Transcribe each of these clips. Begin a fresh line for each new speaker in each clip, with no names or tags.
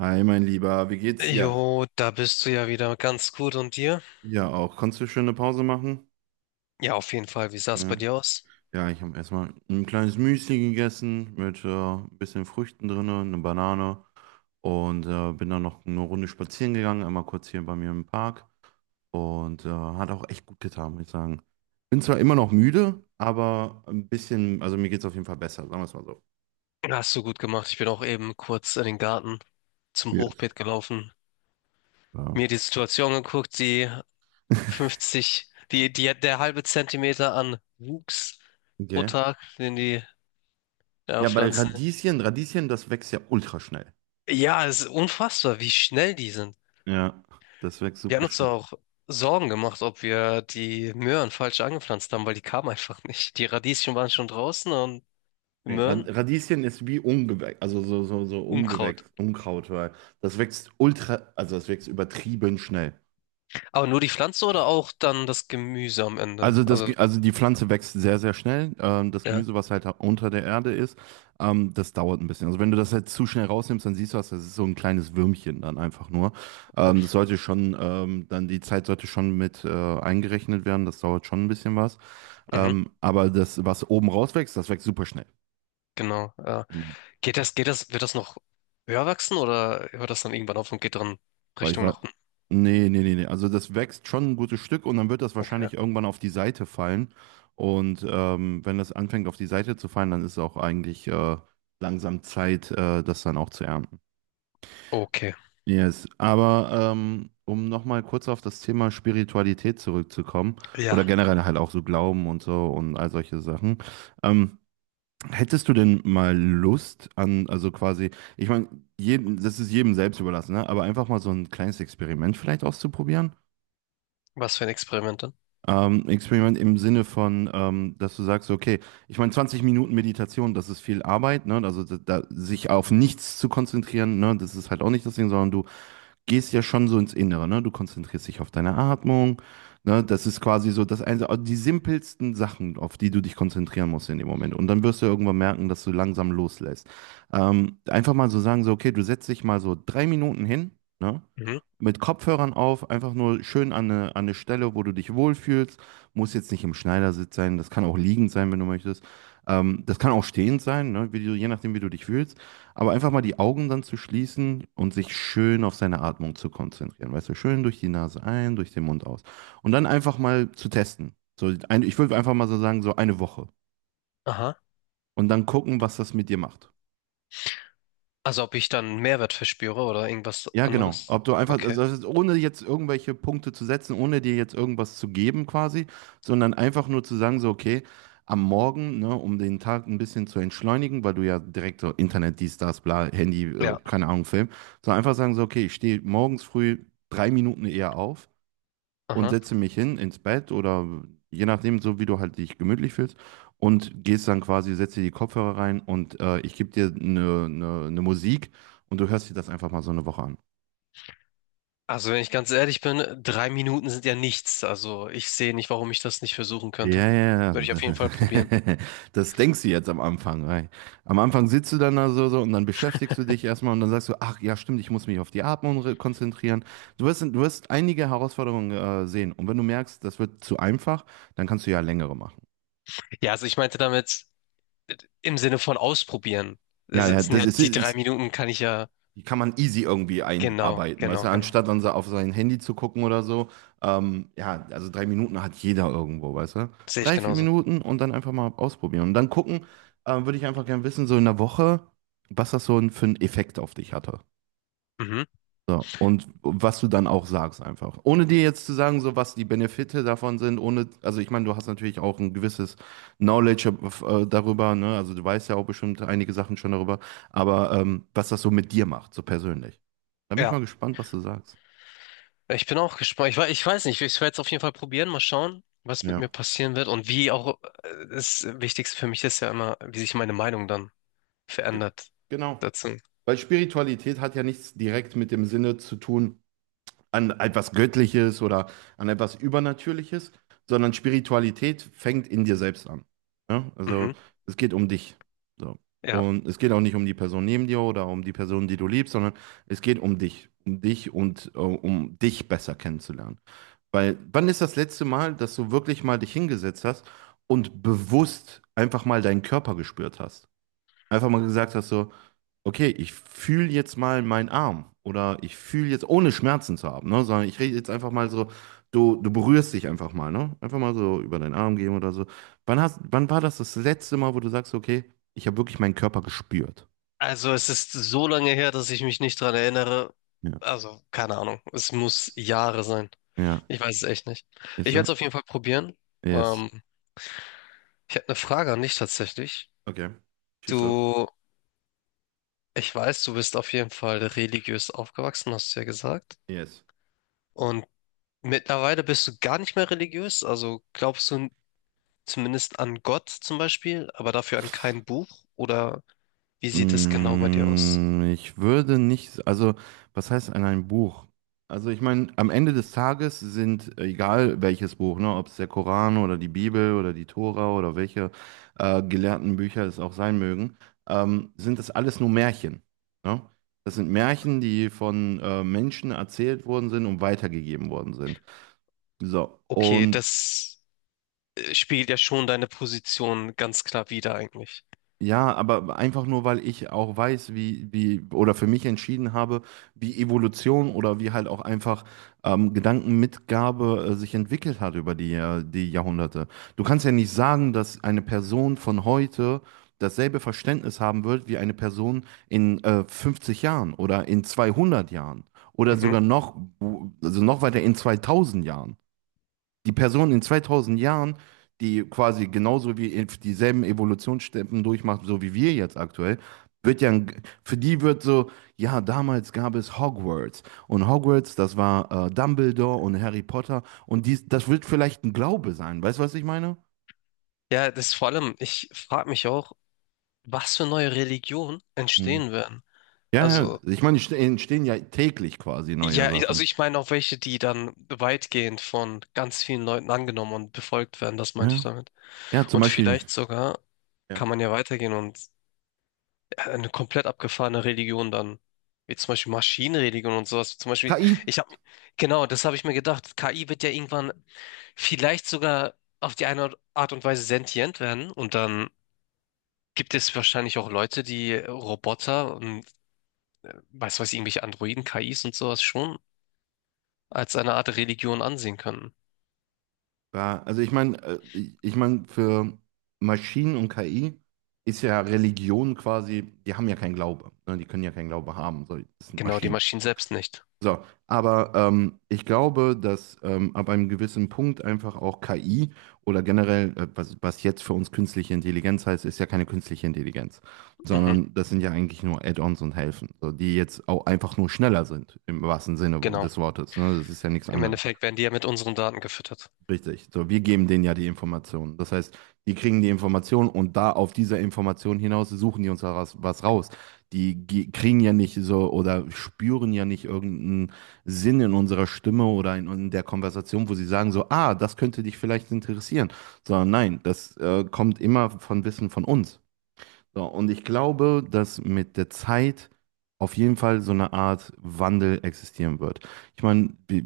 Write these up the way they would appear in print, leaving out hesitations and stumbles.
Hi, mein Lieber, wie geht's
Jo,
dir?
da bist du ja wieder ganz gut und dir?
Ja, auch. Konntest du schöne Pause machen?
Ja, auf jeden Fall. Wie sah es bei
Ja,
dir aus?
ja, ich habe erstmal ein kleines Müsli gegessen mit ein bisschen Früchten drin, eine Banane und bin dann noch eine Runde spazieren gegangen, einmal kurz hier bei mir im Park und hat auch echt gut getan, muss ich sagen. Bin zwar immer noch müde, aber ein bisschen, also mir geht's auf jeden Fall besser, sagen wir es mal so.
Hast du gut gemacht. Ich bin auch eben kurz in den Garten zum
Yes.
Hochbeet gelaufen,
Ja.
mir die Situation geguckt, die 50, der halbe Zentimeter an Wuchs pro
Okay.
Tag, den die ja,
Ja, bei
Pflanzen.
Radieschen, Radieschen, das wächst ja ultra schnell.
Ja, es ist unfassbar, wie schnell die sind.
Ja, das wächst
Wir haben
super
uns
schnell.
auch Sorgen gemacht, ob wir die Möhren falsch angepflanzt haben, weil die kamen einfach nicht. Die Radieschen waren schon draußen und die
Nee, Rad-
Möhren,
Radieschen ist wie Ungewächs, also so
Unkraut.
Ungewächs, Unkraut, weil das wächst ultra, also das wächst übertrieben schnell.
Aber nur die Pflanze oder auch dann das Gemüse am Ende?
Also, das,
Also,
Ge- also die Pflanze wächst sehr, sehr schnell. Das
ja.
Gemüse, was halt unter der Erde ist, das dauert ein bisschen. Also wenn du das halt zu schnell rausnimmst, dann siehst du das, das ist so ein kleines Würmchen dann einfach nur. Das sollte schon, dann die Zeit sollte schon mit eingerechnet werden, das dauert schon ein bisschen was.
Mhm,
Aber das, was oben rauswächst, das wächst super schnell.
genau. Ja. Wird das noch höher wachsen oder hört das dann irgendwann auf und geht dann
Weil ich
Richtung
war.
nach unten?
Nee, nee, nee, nee. Also das wächst schon ein gutes Stück und dann wird das
Okay.
wahrscheinlich irgendwann auf die Seite fallen. Und wenn das anfängt auf die Seite zu fallen, dann ist auch eigentlich langsam Zeit, das dann auch zu ernten.
Okay.
Yes. Aber um nochmal kurz auf das Thema Spiritualität zurückzukommen
Ja.
oder generell halt auch so Glauben und so und all solche Sachen. Ähm, Hättest du denn mal Lust also quasi, ich meine, jedem, das ist jedem selbst überlassen, ne? Aber einfach mal so ein kleines Experiment vielleicht auszuprobieren?
Was für ein Experiment dann?
Experiment im Sinne von, dass du sagst, okay, ich meine, 20 Minuten Meditation, das ist viel Arbeit, ne? Also sich auf nichts zu konzentrieren, ne? Das ist halt auch nicht das Ding, sondern du gehst ja schon so ins Innere, ne? Du konzentrierst dich auf deine Atmung, ne? Das ist quasi so das eine, die simpelsten Sachen, auf die du dich konzentrieren musst in dem Moment. Und dann wirst du ja irgendwann merken, dass du langsam loslässt. Einfach mal so sagen, so, okay, du setzt dich mal so 3 Minuten hin, ne?
Mhm.
Mit Kopfhörern auf, einfach nur schön an eine Stelle, wo du dich wohlfühlst. Muss jetzt nicht im Schneidersitz sein, das kann auch liegend sein, wenn du möchtest. Das kann auch stehend sein, ne? Wie du, je nachdem, wie du dich fühlst. Aber einfach mal die Augen dann zu schließen und sich schön auf seine Atmung zu konzentrieren. Weißt du, schön durch die Nase ein, durch den Mund aus. Und dann einfach mal zu testen. So ein, ich würde einfach mal so sagen, so eine Woche.
Aha.
Und dann gucken, was das mit dir macht.
Also ob ich dann Mehrwert verspüre oder irgendwas
Ja, genau.
anderes?
Ob du einfach, also
Okay.
das ist, ohne jetzt irgendwelche Punkte zu setzen, ohne dir jetzt irgendwas zu geben quasi, sondern einfach nur zu sagen, so, okay, am Morgen, ne, um den Tag ein bisschen zu entschleunigen, weil du ja direkt so Internet, dies, das, bla, Handy,
Ja.
keine Ahnung, Film, so einfach sagen, so, okay, ich stehe morgens früh 3 Minuten eher auf und
Aha.
setze mich hin ins Bett oder je nachdem, so wie du halt dich gemütlich fühlst und gehst dann quasi, setzt dir die Kopfhörer rein und ich gebe dir eine Musik und du hörst dir das einfach mal so eine Woche an.
Also wenn ich ganz ehrlich bin, 3 Minuten sind ja nichts. Also ich sehe nicht, warum ich das nicht versuchen könnte.
Ja, ja,
Würde
ja.
ich auf jeden Fall probieren.
Das denkst du jetzt am Anfang. Weil am Anfang sitzt du dann da so, so und dann beschäftigst du dich erstmal und dann sagst du, ach ja, stimmt, ich muss mich auf die Atmung konzentrieren. Du wirst einige Herausforderungen sehen und wenn du merkst, das wird zu einfach, dann kannst du ja längere machen.
Ja, also ich meinte damit, im Sinne von ausprobieren.
Ja, ja,
Sind
das
ja
ist,
die drei
ist
Minuten kann ich ja,
die kann man easy irgendwie
genau,
einarbeiten, weißt du,
genau, genau.
anstatt dann so auf sein Handy zu gucken oder so. Ja, also 3 Minuten hat jeder irgendwo, weißt du.
Sehe ich
Drei, vier
genauso.
Minuten und dann einfach mal ausprobieren. Und dann gucken, würde ich einfach gerne wissen, so in der Woche, was das so für einen Effekt auf dich hatte.
Mhm.
So, und was du dann auch sagst einfach. Ohne dir jetzt zu sagen, so was die Benefite davon sind, ohne, also ich meine, du hast natürlich auch ein gewisses Knowledge darüber, ne? Also du weißt ja auch bestimmt einige Sachen schon darüber, aber was das so mit dir macht, so persönlich. Da bin ich
Ja,
mal gespannt, was du sagst.
ich bin auch gespannt. Ich weiß nicht, ich werde es auf jeden Fall probieren, mal schauen, was mit mir
Ja.
passieren wird und wie auch das Wichtigste für mich ist ja immer, wie sich meine Meinung dann
Ge-
verändert
Genau.
dazu.
Weil Spiritualität hat ja nichts direkt mit dem Sinne zu tun, an etwas Göttliches oder an etwas Übernatürliches, sondern Spiritualität fängt in dir selbst an. Ja? Also
Mhm.
es geht um dich. So.
Ja.
Und es geht auch nicht um die Person neben dir oder um die Person, die du liebst, sondern es geht um dich. Um dich und um dich besser kennenzulernen. Weil wann ist das letzte Mal, dass du wirklich mal dich hingesetzt hast und bewusst einfach mal deinen Körper gespürt hast? Einfach mal gesagt hast so, okay, ich fühle jetzt mal meinen Arm oder ich fühle jetzt, ohne Schmerzen zu haben, ne, sondern ich rede jetzt einfach mal so, du berührst dich einfach mal, ne? Einfach mal so über deinen Arm gehen oder so. Wann war das letzte Mal, wo du sagst, okay, ich habe wirklich meinen Körper gespürt?
Also es ist so lange her, dass ich mich nicht dran erinnere.
Ja.
Also, keine Ahnung. Es muss Jahre sein.
Ja,
Ich weiß es echt nicht.
ist
Ich werde
so?
es auf jeden Fall probieren.
Yes.
Ähm, Ich habe eine Frage an dich tatsächlich.
Okay. Schieß los.
Du, ich weiß, du bist auf jeden Fall religiös aufgewachsen, hast du ja gesagt.
Yes.
Und mittlerweile bist du gar nicht mehr religiös. Also glaubst du zumindest an Gott zum Beispiel, aber dafür an kein Buch? Oder wie sieht es genau bei dir aus?
Ich würde nicht, also was heißt an ein Buch? Also ich meine, am Ende des Tages sind, egal welches Buch, ne, ob es der Koran oder die Bibel oder die Tora oder welche gelehrten Bücher es auch sein mögen, sind das alles nur Märchen. Ne? Das sind Märchen, die von Menschen erzählt worden sind und weitergegeben worden sind. So,
Okay,
und
das spiegelt ja schon deine Position ganz klar wider eigentlich.
ja, aber einfach nur, weil ich auch weiß, oder für mich entschieden habe, wie Evolution oder wie halt auch einfach Gedankenmitgabe sich entwickelt hat über die Jahrhunderte. Du kannst ja nicht sagen, dass eine Person von heute dasselbe Verständnis haben wird wie eine Person in 50 Jahren oder in 200 Jahren oder
Mhm.
sogar noch, also noch weiter in 2000 Jahren die Person in 2000 Jahren, die quasi genauso wie dieselben Evolutionsstufen durchmacht, so wie wir jetzt aktuell, wird ja, für die wird so, ja, damals gab es Hogwarts und Hogwarts, das war Dumbledore und Harry Potter und dies, das wird vielleicht ein Glaube sein, weißt du, was ich meine?
Ja, das vor allem, ich frage mich auch, was für neue Religionen
Mhm.
entstehen werden.
Ja, ja,
Also.
ich meine, entstehen ja täglich quasi neue
Ja, also
Sachen.
ich meine auch welche, die dann weitgehend von ganz vielen Leuten angenommen und befolgt werden, das meinte ich
Ja,
damit.
ja, zum
Und
Beispiel,
vielleicht sogar kann
ja.
man ja weitergehen und eine komplett abgefahrene Religion dann, wie zum Beispiel Maschinenreligion und sowas. Zum Beispiel,
KI.
ich habe, genau, das habe ich mir gedacht. KI wird ja irgendwann vielleicht sogar auf die eine Art und Weise sentient werden und dann gibt es wahrscheinlich auch Leute, die Roboter und weiß was, irgendwelche Androiden, KIs und sowas schon als eine Art Religion ansehen können.
Ja, also ich meine, für Maschinen und KI ist ja Religion quasi, die haben ja keinen Glaube, ne? Die können ja keinen Glaube haben, so, das sind
Genau, die
Maschinen.
Maschinen selbst nicht.
So, aber ich glaube, dass ab einem gewissen Punkt einfach auch KI oder generell, was, was jetzt für uns künstliche Intelligenz heißt, ist ja keine künstliche Intelligenz,
Mhm,
sondern das sind ja eigentlich nur Add-ons und Helfen, so, die jetzt auch einfach nur schneller sind, im wahrsten Sinne
genau.
des Wortes, ne? Das ist ja nichts
Im
anderes.
Endeffekt werden die ja mit unseren Daten gefüttert.
Richtig. So, wir geben denen ja die Informationen. Das heißt, die kriegen die Informationen und da auf dieser Information hinaus suchen die uns da was, was raus. Die kriegen ja nicht so oder spüren ja nicht irgendeinen Sinn in unserer Stimme oder in der Konversation, wo sie sagen so, ah, das könnte dich vielleicht interessieren. Sondern nein, das kommt immer von Wissen von uns. So, und ich glaube, dass mit der Zeit auf jeden Fall so eine Art Wandel existieren wird. Ich meine, wir,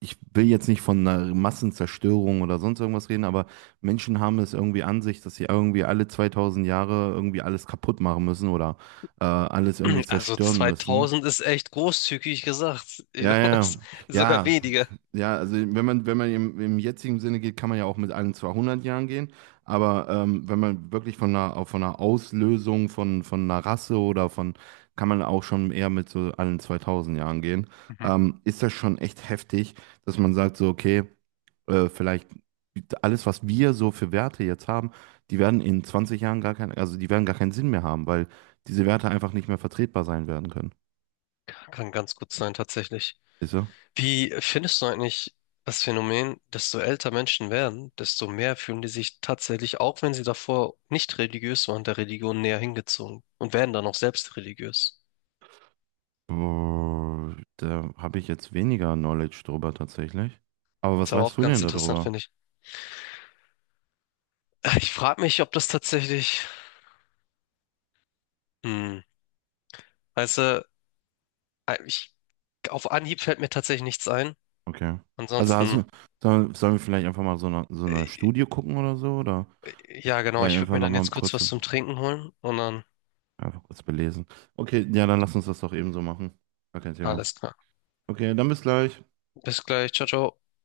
ich will jetzt nicht von einer Massenzerstörung oder sonst irgendwas reden, aber Menschen haben es irgendwie an sich, dass sie irgendwie alle 2000 Jahre irgendwie alles kaputt machen müssen oder alles irgendwie
Also
zerstören müssen.
2000 ist echt großzügig gesagt.
Ja, ja,
Sogar
ja,
weniger.
ja, also wenn man, im, im jetzigen Sinne geht, kann man ja auch mit allen 200 Jahren gehen, aber wenn man wirklich von einer, auch von einer Auslösung von einer Rasse kann man auch schon eher mit so allen 2000 Jahren gehen,
Mhm.
ist das schon echt heftig, dass man sagt so, okay, vielleicht alles, was wir so für Werte jetzt haben, die werden in 20 Jahren gar keinen, also die werden gar keinen Sinn mehr haben, weil diese Werte einfach nicht mehr vertretbar sein werden können.
Kann ganz gut sein, tatsächlich.
Ist so.
Wie findest du eigentlich das Phänomen, desto älter Menschen werden, desto mehr fühlen die sich tatsächlich, auch wenn sie davor nicht religiös waren, der Religion näher hingezogen und werden dann auch selbst religiös?
Boah, da habe ich jetzt weniger Knowledge drüber tatsächlich. Aber
Das
was
ist aber
weißt
auch
du
ganz
denn
interessant,
darüber?
finde ich. Ich frage mich, ob das tatsächlich, hm, weißt du, Äh, Ich, auf Anhieb fällt mir tatsächlich nichts ein.
Okay. Also,
Ansonsten,
also sollen wir vielleicht einfach mal so eine
äh,
Studie gucken oder so? Oder
ja genau,
vielleicht
ich würde
einfach
mir dann
nochmal
jetzt kurz
kurz,
was zum Trinken holen und dann
einfach kurz belesen. Okay, ja, dann lass uns das doch eben so machen. Gar kein Thema.
alles klar.
Okay, dann bis gleich.
Bis gleich, ciao, ciao.